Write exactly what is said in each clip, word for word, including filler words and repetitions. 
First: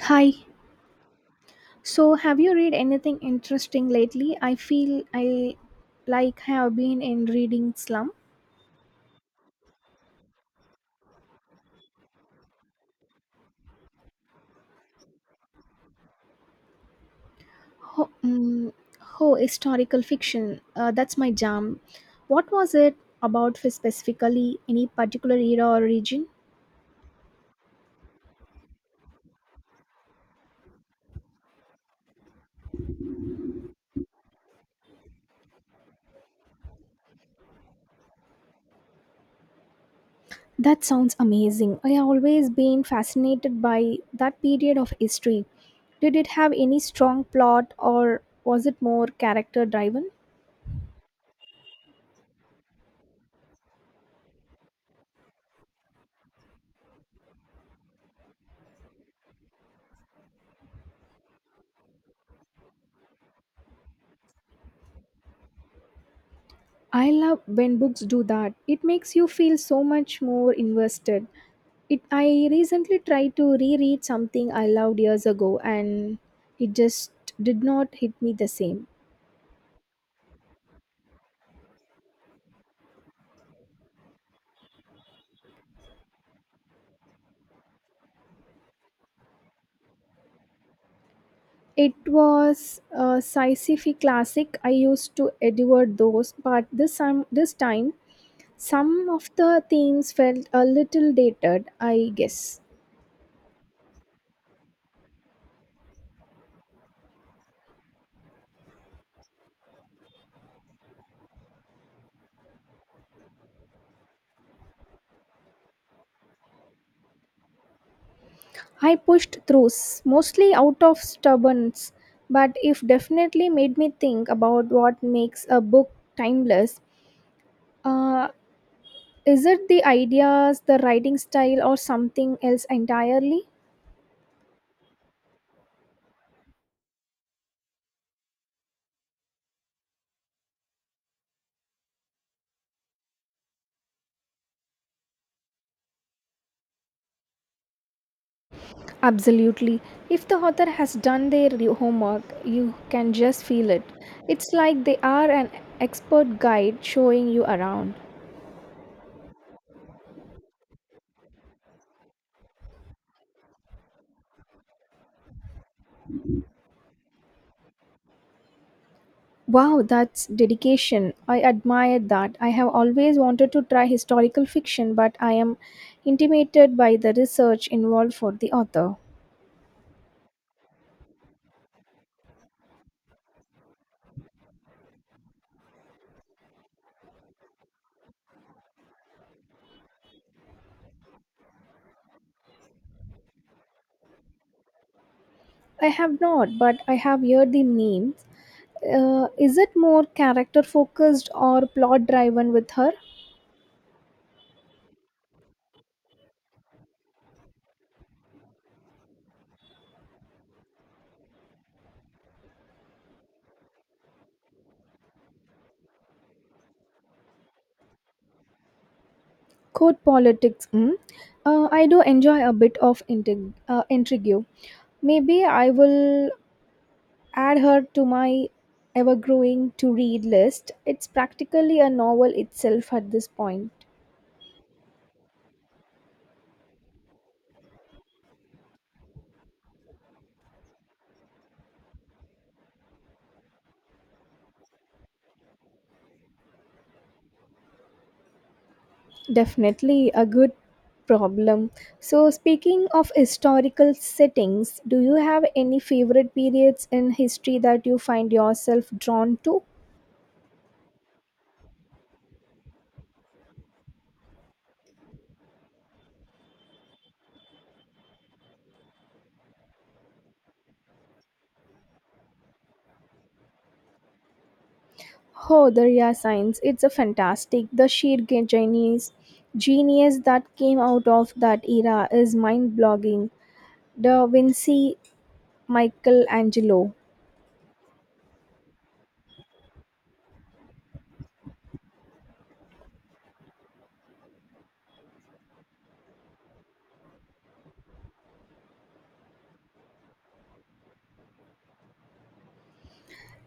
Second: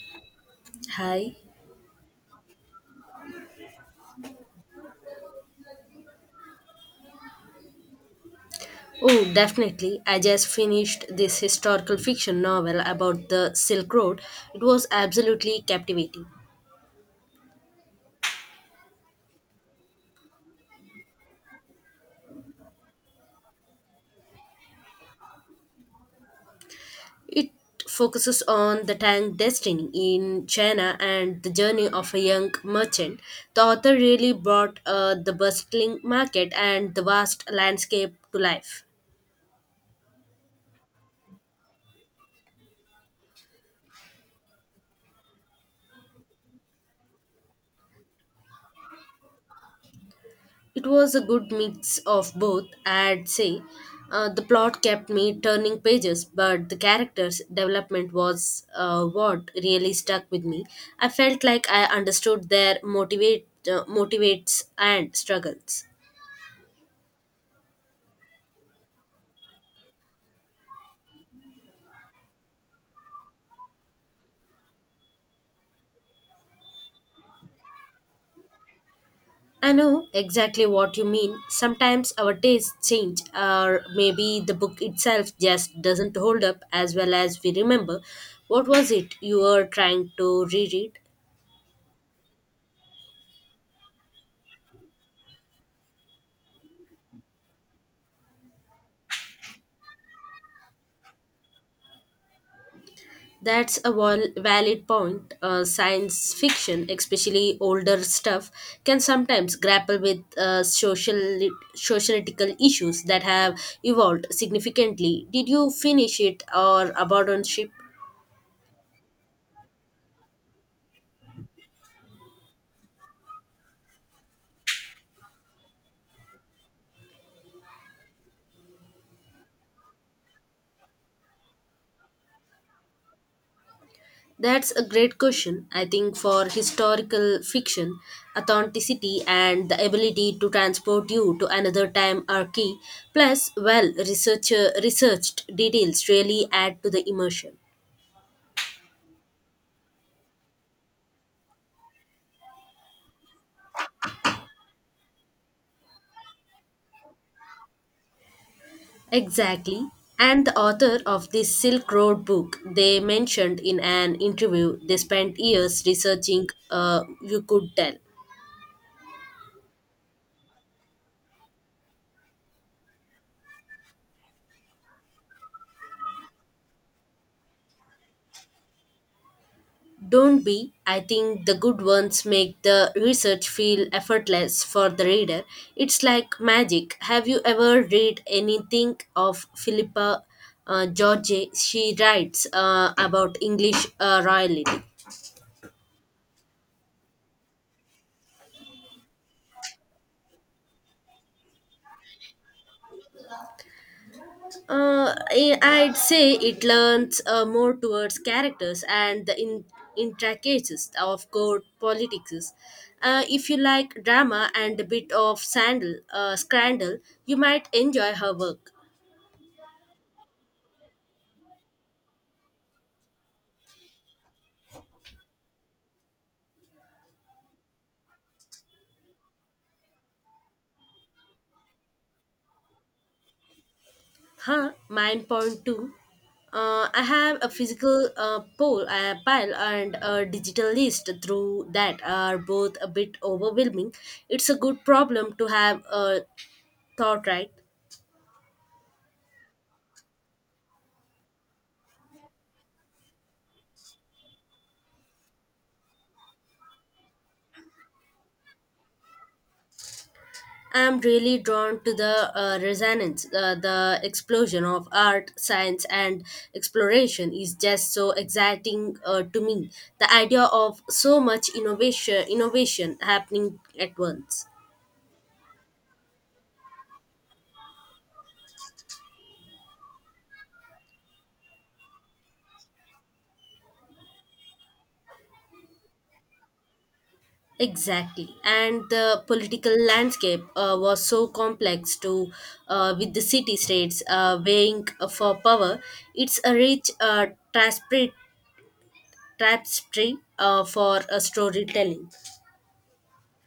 Hi. Hi. So, have you read anything interesting lately? I feel I like have been in reading slum. Oh, definitely. I just finished this historical fiction novel about the Silk Road. It was absolutely captivating. Ho, mm ho historical fiction. Uh, that's my jam. What was it about for specifically? Any particular era or region? It focuses on the Tang destiny in China and the journey of a young merchant. The author really brought uh, the bustling market and the vast landscape to life. That sounds amazing. I have always been fascinated by that period of history. Did it have any strong plot or was it more character driven? It was a good mix of both, I'd say. Uh, the plot kept me turning pages, but the characters' development was uh, what really stuck with me. I felt like I understood their motivate, uh, motivates and struggles. I love when books do that. It makes you feel so much more invested. It I recently tried to reread something I loved years ago and it just did not hit me the same. I know exactly what you mean. Sometimes our tastes change, or maybe the book itself just doesn't hold up as well as we remember. What was it you were trying to reread? It was a sci-fi classic. I used to adore those, but this time, this time some of the themes felt a little dated, I guess. That's a val- valid point. Uh, science fiction, especially older stuff, can sometimes grapple with uh, social sociological issues that have evolved significantly. Did you finish it or abandon ship? I pushed through, s- mostly out of stubbornness, but it definitely made me think about what makes a book timeless. Uh, Is it the ideas, the writing style, or something else entirely? That's a great question. I think for historical fiction, authenticity and the ability to transport you to another time are key. Plus, well, researcher researched details really add to the immersion. Absolutely. If the author has done their re- homework, you can just feel it. It's like they are an expert guide showing you around. Exactly. And the author of this Silk Road book, they mentioned in an interview they spent years researching, uh, you could tell. Wow, that's dedication. I admire that. I have always wanted to try historical fiction, but I am intimidated by the research involved for the author. Don't be. I think the good ones make the research feel effortless for the reader. It's like magic. Have you ever read anything of Philippa uh, George? She writes uh, about English uh, royalty. I have not, but I have heard the names. Uh, is it more character focused or plot driven with her? Uh, I- I'd say it learns uh, more towards characters and the in- intricacies of court politics. Uh, if you like drama and a bit of sandal, uh, scandal, you might enjoy her work. Court politics. Mm. Uh, I do enjoy a bit of intrigue. Uh, intrigue. Maybe I will add her to my ever growing to read list. It's practically a novel itself at this point. Huh? Mine point two. Uh, I have a physical uh, poll, a pile, and a digital list through that are both a bit overwhelming. It's a good problem to have a thought, right? Definitely a good problem. So, speaking of historical settings, do you have any favorite periods in history that you find yourself drawn to? I'm really drawn to the uh, resonance, uh, the explosion of art, science, and exploration is just so exciting uh, to me. The idea of so much innovation, innovation happening at once. Oh, the Rhea science. It's a fantastic. The sheer ge- genius, genius that came out of that era is mind-blogging. Da Vinci, Michelangelo. Exactly, and the political landscape uh, was so complex too, uh, with the city-states uh, vying for power. It's a rich uh, tapestry tapestry, uh, for uh, storytelling.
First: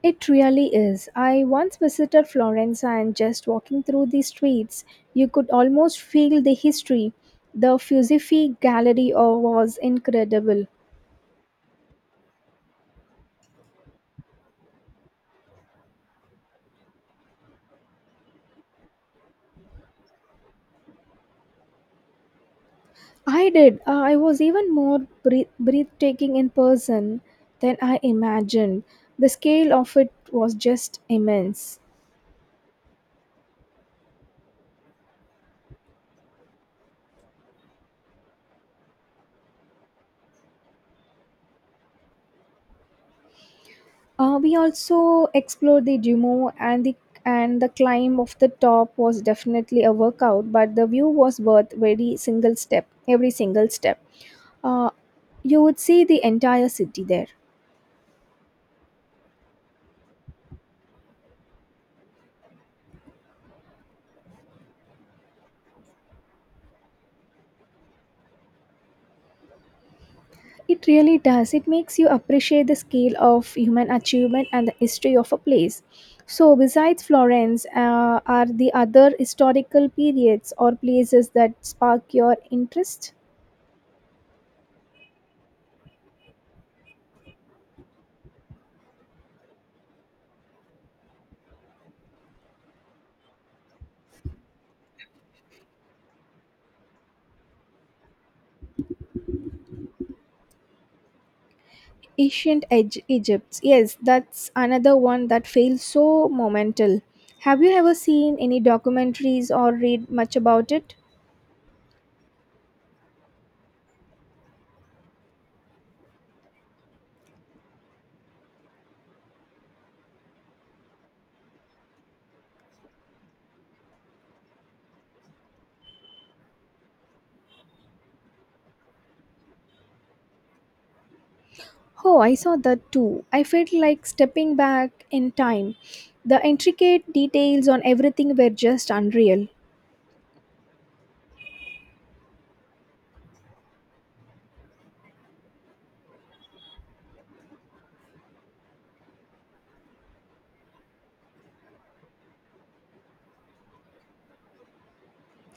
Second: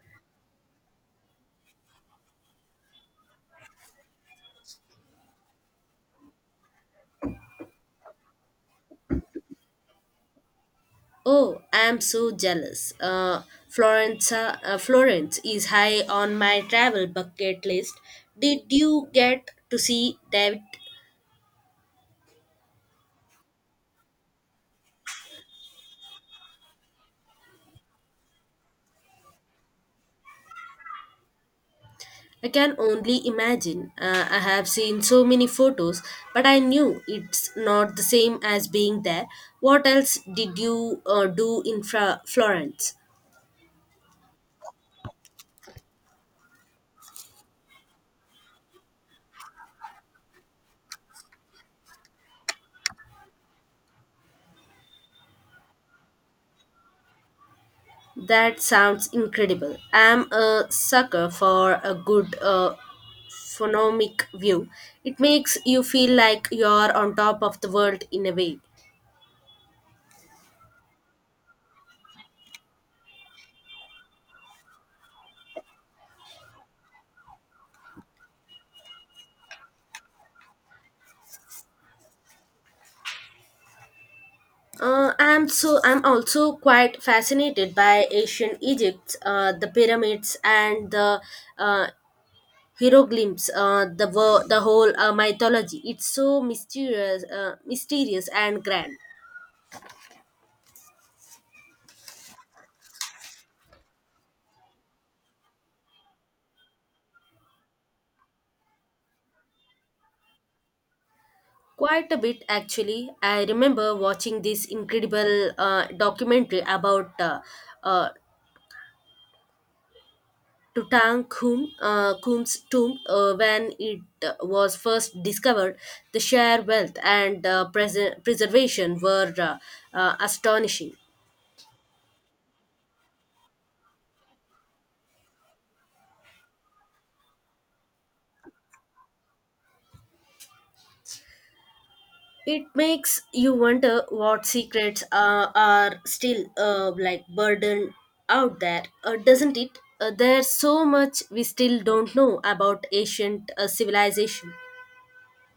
It really is. I once visited Florence and just walking through the streets, you could almost feel the history. The Fusifi gallery uh, was incredible. Oh, I'm so jealous. Uh, Florence, uh, uh, Florence is high on my travel bucket list. Did you get to see that? I did. Uh, I was even more breath- breathtaking in person than I imagined. The scale of it was just immense. I can only imagine. Uh, I have seen so many photos, but I knew it's not the same as being there. What else did you uh, do in Fra- Florence? Uh, we also explored the Duomo and the and the climb of the top was definitely a workout, but the view was worth every single step. Every single step. Uh, you would see the entire city there. That sounds incredible. I'm a sucker for a good uh, phonomic view. It makes you feel like you're on top of the world in a way. It really does. It makes you appreciate the scale of human achievement and the history of a place. So, besides Florence, uh, are the other historical periods or places that spark your interest? Uh, I'm so I'm also quite fascinated by ancient Egypt, uh, the pyramids and the uh, hieroglyphs, uh, the wo- the whole uh, mythology. It's so mysterious, uh, mysterious and grand. Ancient Egy- Egypt. Yes, that's another one that feels so monumental. Have you ever seen any documentaries or read much about it? Quite a bit actually. I remember watching this incredible uh, documentary about uh, uh, Tutankhamun, uh, Khum's tomb, uh, when it uh, was first discovered, the sheer wealth and uh, pres- preservation were uh, uh, astonishing. Oh, I saw that too. I felt like stepping back in time. The intricate details on everything were just unreal. It makes you wonder what secrets uh, are still uh, like burdened out there, uh, doesn't it? Uh, there's so much we still don't know about ancient uh, civilization.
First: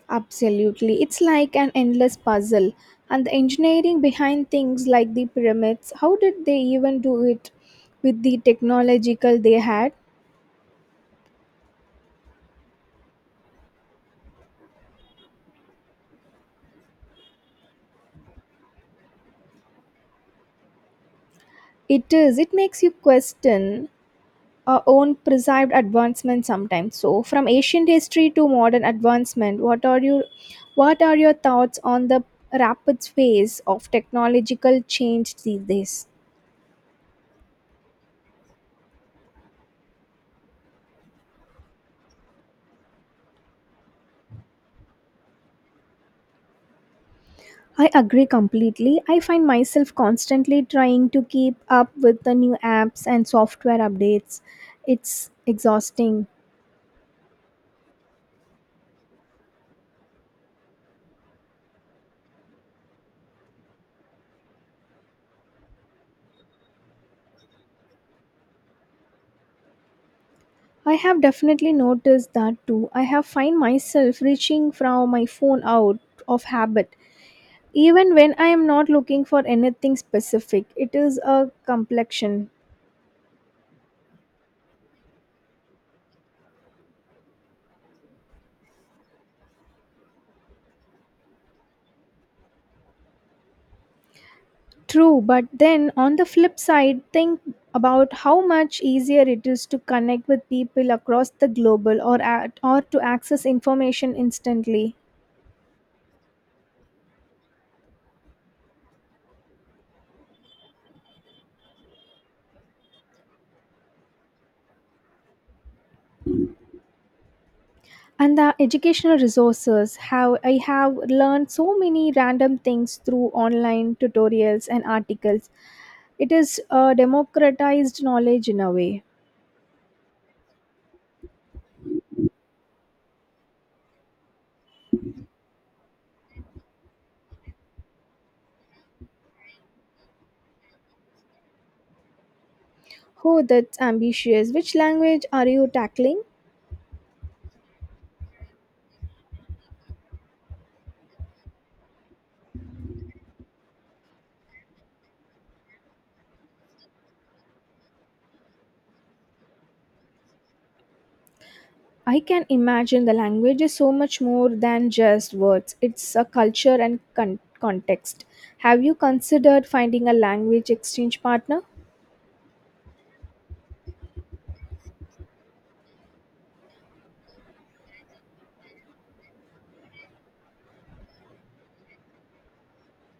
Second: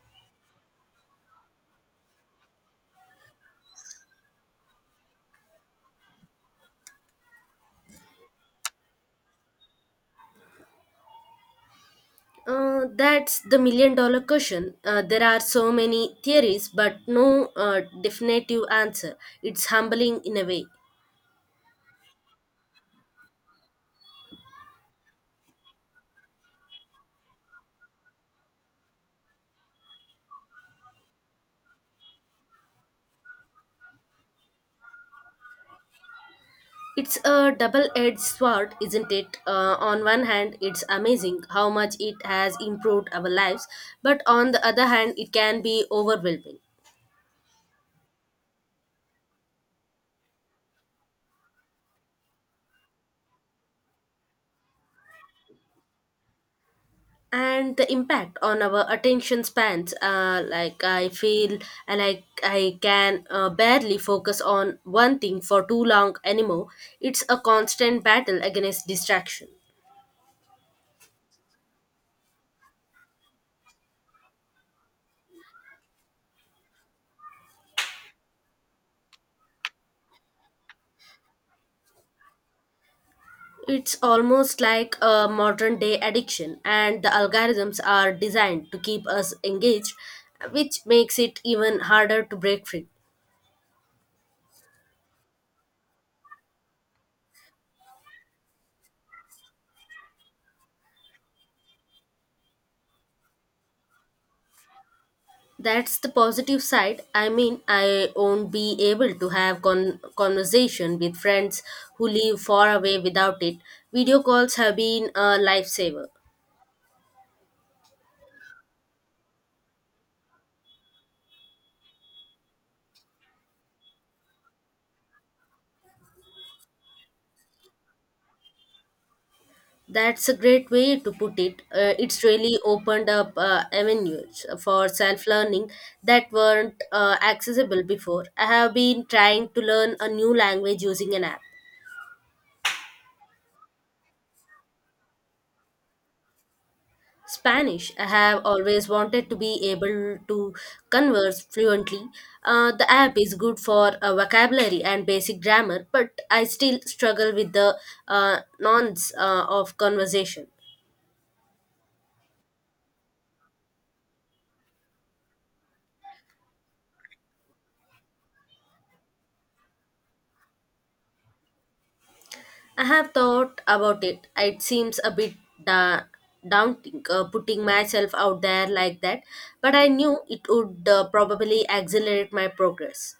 Absolutely. It's like an endless puzzle. And the engineering behind things like the pyramids, how did they even do it with the technological they had? Uh, that's the million dollar question. Uh, there are so many theories, but no uh, definitive answer. It's humbling in a way. It is, it makes you question our own perceived advancement sometimes. So from ancient history to modern advancement, what are you what are your thoughts on the rapid pace of technological change these days? It's a double edged sword, isn't it? Uh, on one hand, it's amazing how much it has improved our lives, but on the other hand, it can be overwhelming. I agree completely. I find myself constantly trying to keep up with the new apps and software updates. It's exhausting. And the impact on our attention spans, uh, like I feel uh, like I can uh, barely focus on one thing for too long anymore. It's a constant battle against distraction. I have definitely noticed that too. I have find myself reaching from my phone out of habit even when I am not looking for anything specific. It is a complexion. It's almost like a modern day addiction, and the algorithms are designed to keep us engaged, which makes it even harder to break free. True, but then on the flip side, think about how much easier it is to connect with people across the global or at, or to access information instantly. That's the positive side. I mean, I won't be able to have con- conversation with friends who live far away without it. Video calls have been a lifesaver. And the educational resources how I have learned so many random things through online tutorials and articles. It is a democratized knowledge in a way. That's a great way to put it. Uh, it's really opened up uh, avenues for self-learning that weren't uh, accessible before. I have been trying to learn a new language using an app. Oh, that's ambitious. Which language are you tackling? Spanish. I have always wanted to be able to converse fluently. Uh, the app is good for uh, vocabulary and basic grammar, but I still struggle with the uh, nonce uh, of conversation. I can imagine the language is so much more than just words. It's a culture and con- context. Have you considered finding a language exchange partner? I have thought about it. It seems a bit da- daunting uh, putting myself out there like that, but I knew it would uh, probably accelerate my progress.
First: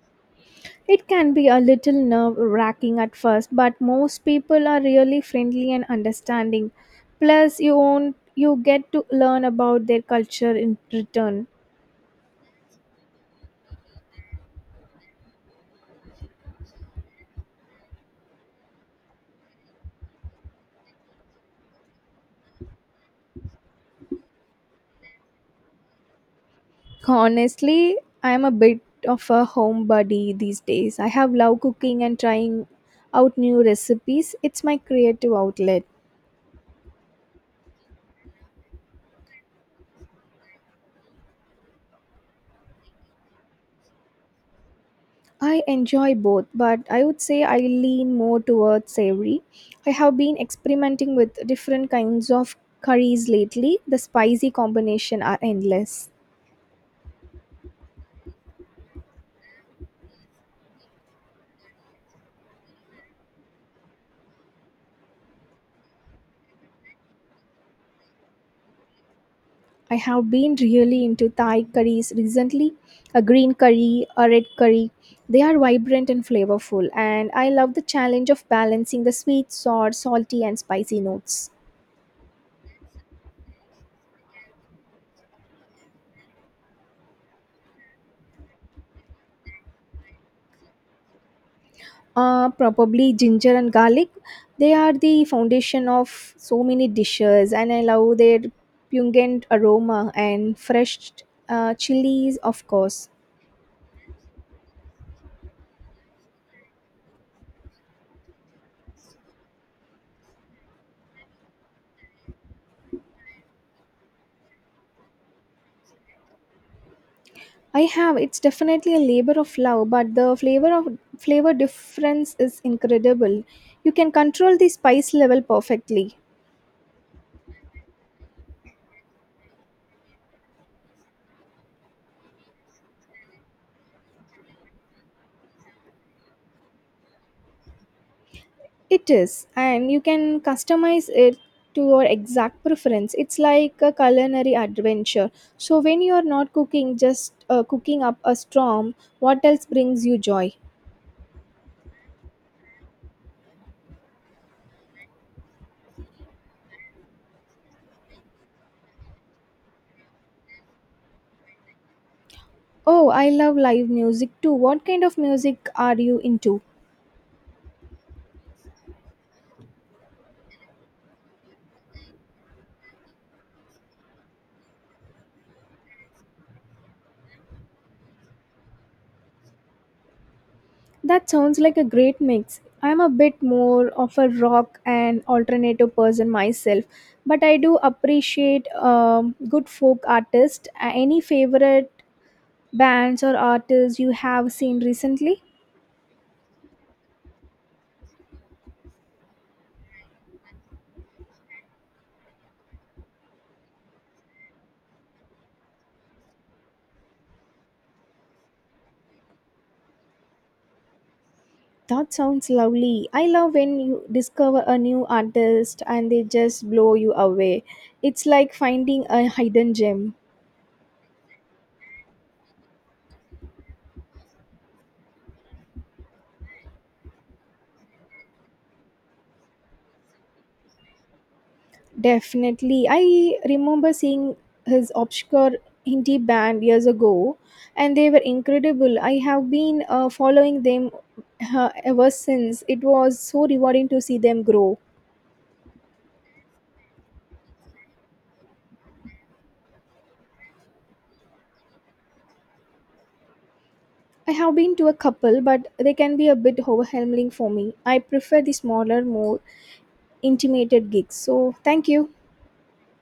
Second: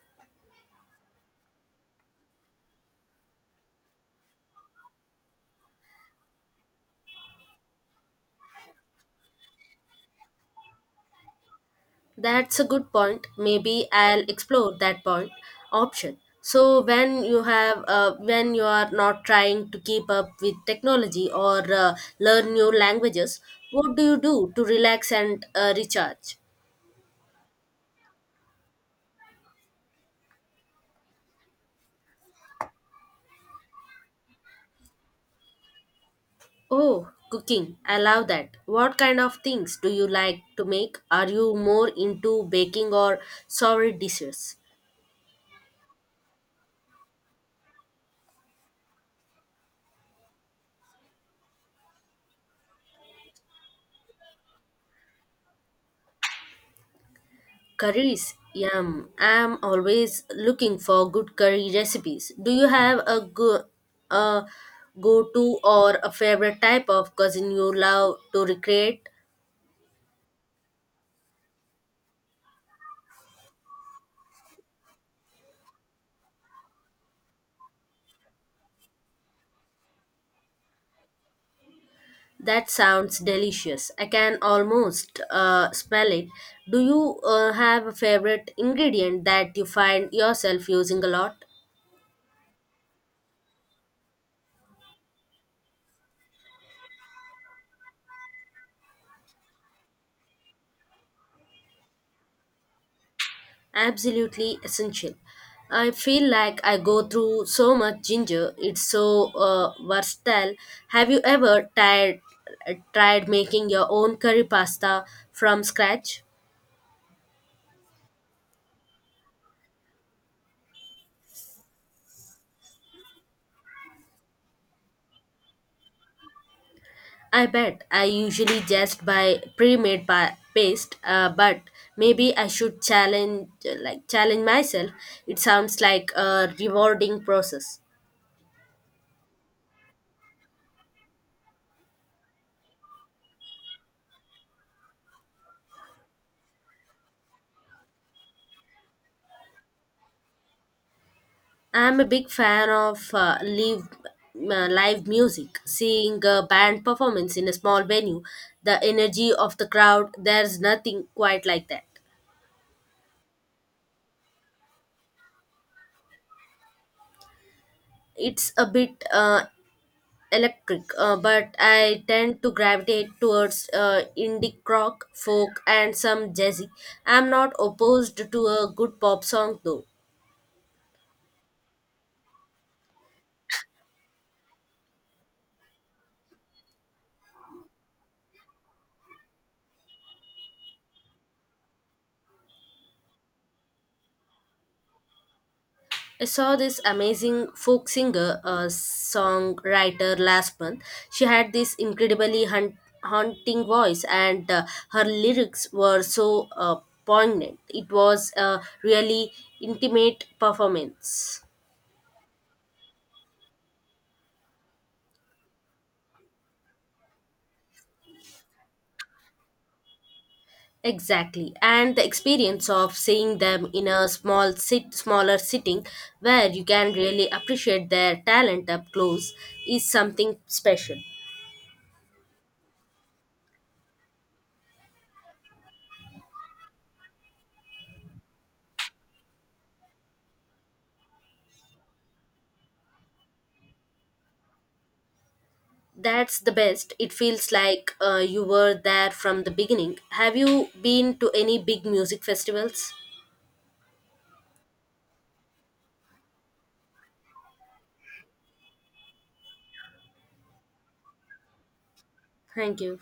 It can be a little nerve wracking at first, but most people are really friendly and understanding. Plus, you own, you get to learn about their culture in return. That's a good point. Maybe I'll explore that point option. So when you have uh, when you are not trying to keep up with technology or uh, learn new languages, what do you do to relax and uh, recharge? Honestly, I am a bit of a homebody these days. I have loved cooking and trying out new recipes. It's my creative outlet. Oh, cooking. I love that. What kind of things do you like to make? Are you more into baking or savory dishes? I enjoy both, but I would say I lean more towards savory. I have been experimenting with different kinds of curries lately. The spicy combination are endless. Curries, yum. I'm always looking for good curry recipes. Do you have a go a go-to or a favorite type of cuisine you love to recreate? I have been really into Thai curries recently, a green curry, a red curry. They are vibrant and flavorful, and I love the challenge of balancing the sweet, sour, salty, and spicy notes. That sounds delicious. I can almost uh, smell it. Do you uh, have a favorite ingredient that you find yourself using a lot? Uh, probably ginger and garlic. They are the foundation of so many dishes, and I love their pungent aroma and fresh uh, chilies, of course. Absolutely essential. I feel like I go through so much ginger. It's so uh, versatile. Have you ever tried tried making your own curry pasta from scratch? I have. It's definitely a labor of love, but the flavor of flavor difference is incredible. You can control the spice level perfectly. I bet I usually just buy pre-made pa- paste, uh, but maybe I should challenge like challenge myself. It sounds like a rewarding process. It is, and you can customize it to your exact preference. It's like a culinary adventure. So, when you are not cooking, just uh, cooking up a storm, what else brings you joy? I'm a big fan of uh, live uh, live music. Seeing a band performance in a small venue, the energy of the crowd, there's nothing quite like that. Oh, I love live music too. What kind of music are you into? It's a bit uh, electric, uh, but I tend to gravitate towards uh, indie rock, folk, and some jazzy. I'm not opposed to a good pop song though. That sounds like a great mix. I'm a bit more of a rock and alternative person myself, but I do appreciate um, good folk artists. Uh, Any favorite bands or artists you have seen recently? I saw this amazing folk singer, a songwriter last month. She had this incredibly hun- haunting voice, and uh, her lyrics were so uh, poignant. It was a really intimate performance. That sounds lovely. I love when you discover a new artist and they just blow you away. It's like finding a hidden gem. Exactly, and the experience of seeing them in a small sit, smaller sitting, where you can really appreciate their talent up close, is something special. Definitely. I remember seeing his obscure indie band years ago and they were incredible. I have been uh, following them uh, ever since. It was so rewarding to see them grow. That's the best. It feels like uh, you were there from the beginning. Have you been to any big music festivals? I have been to a couple, but they can be a bit overwhelming for me. I prefer the smaller, more intimate gigs. So, thank you. Thank you.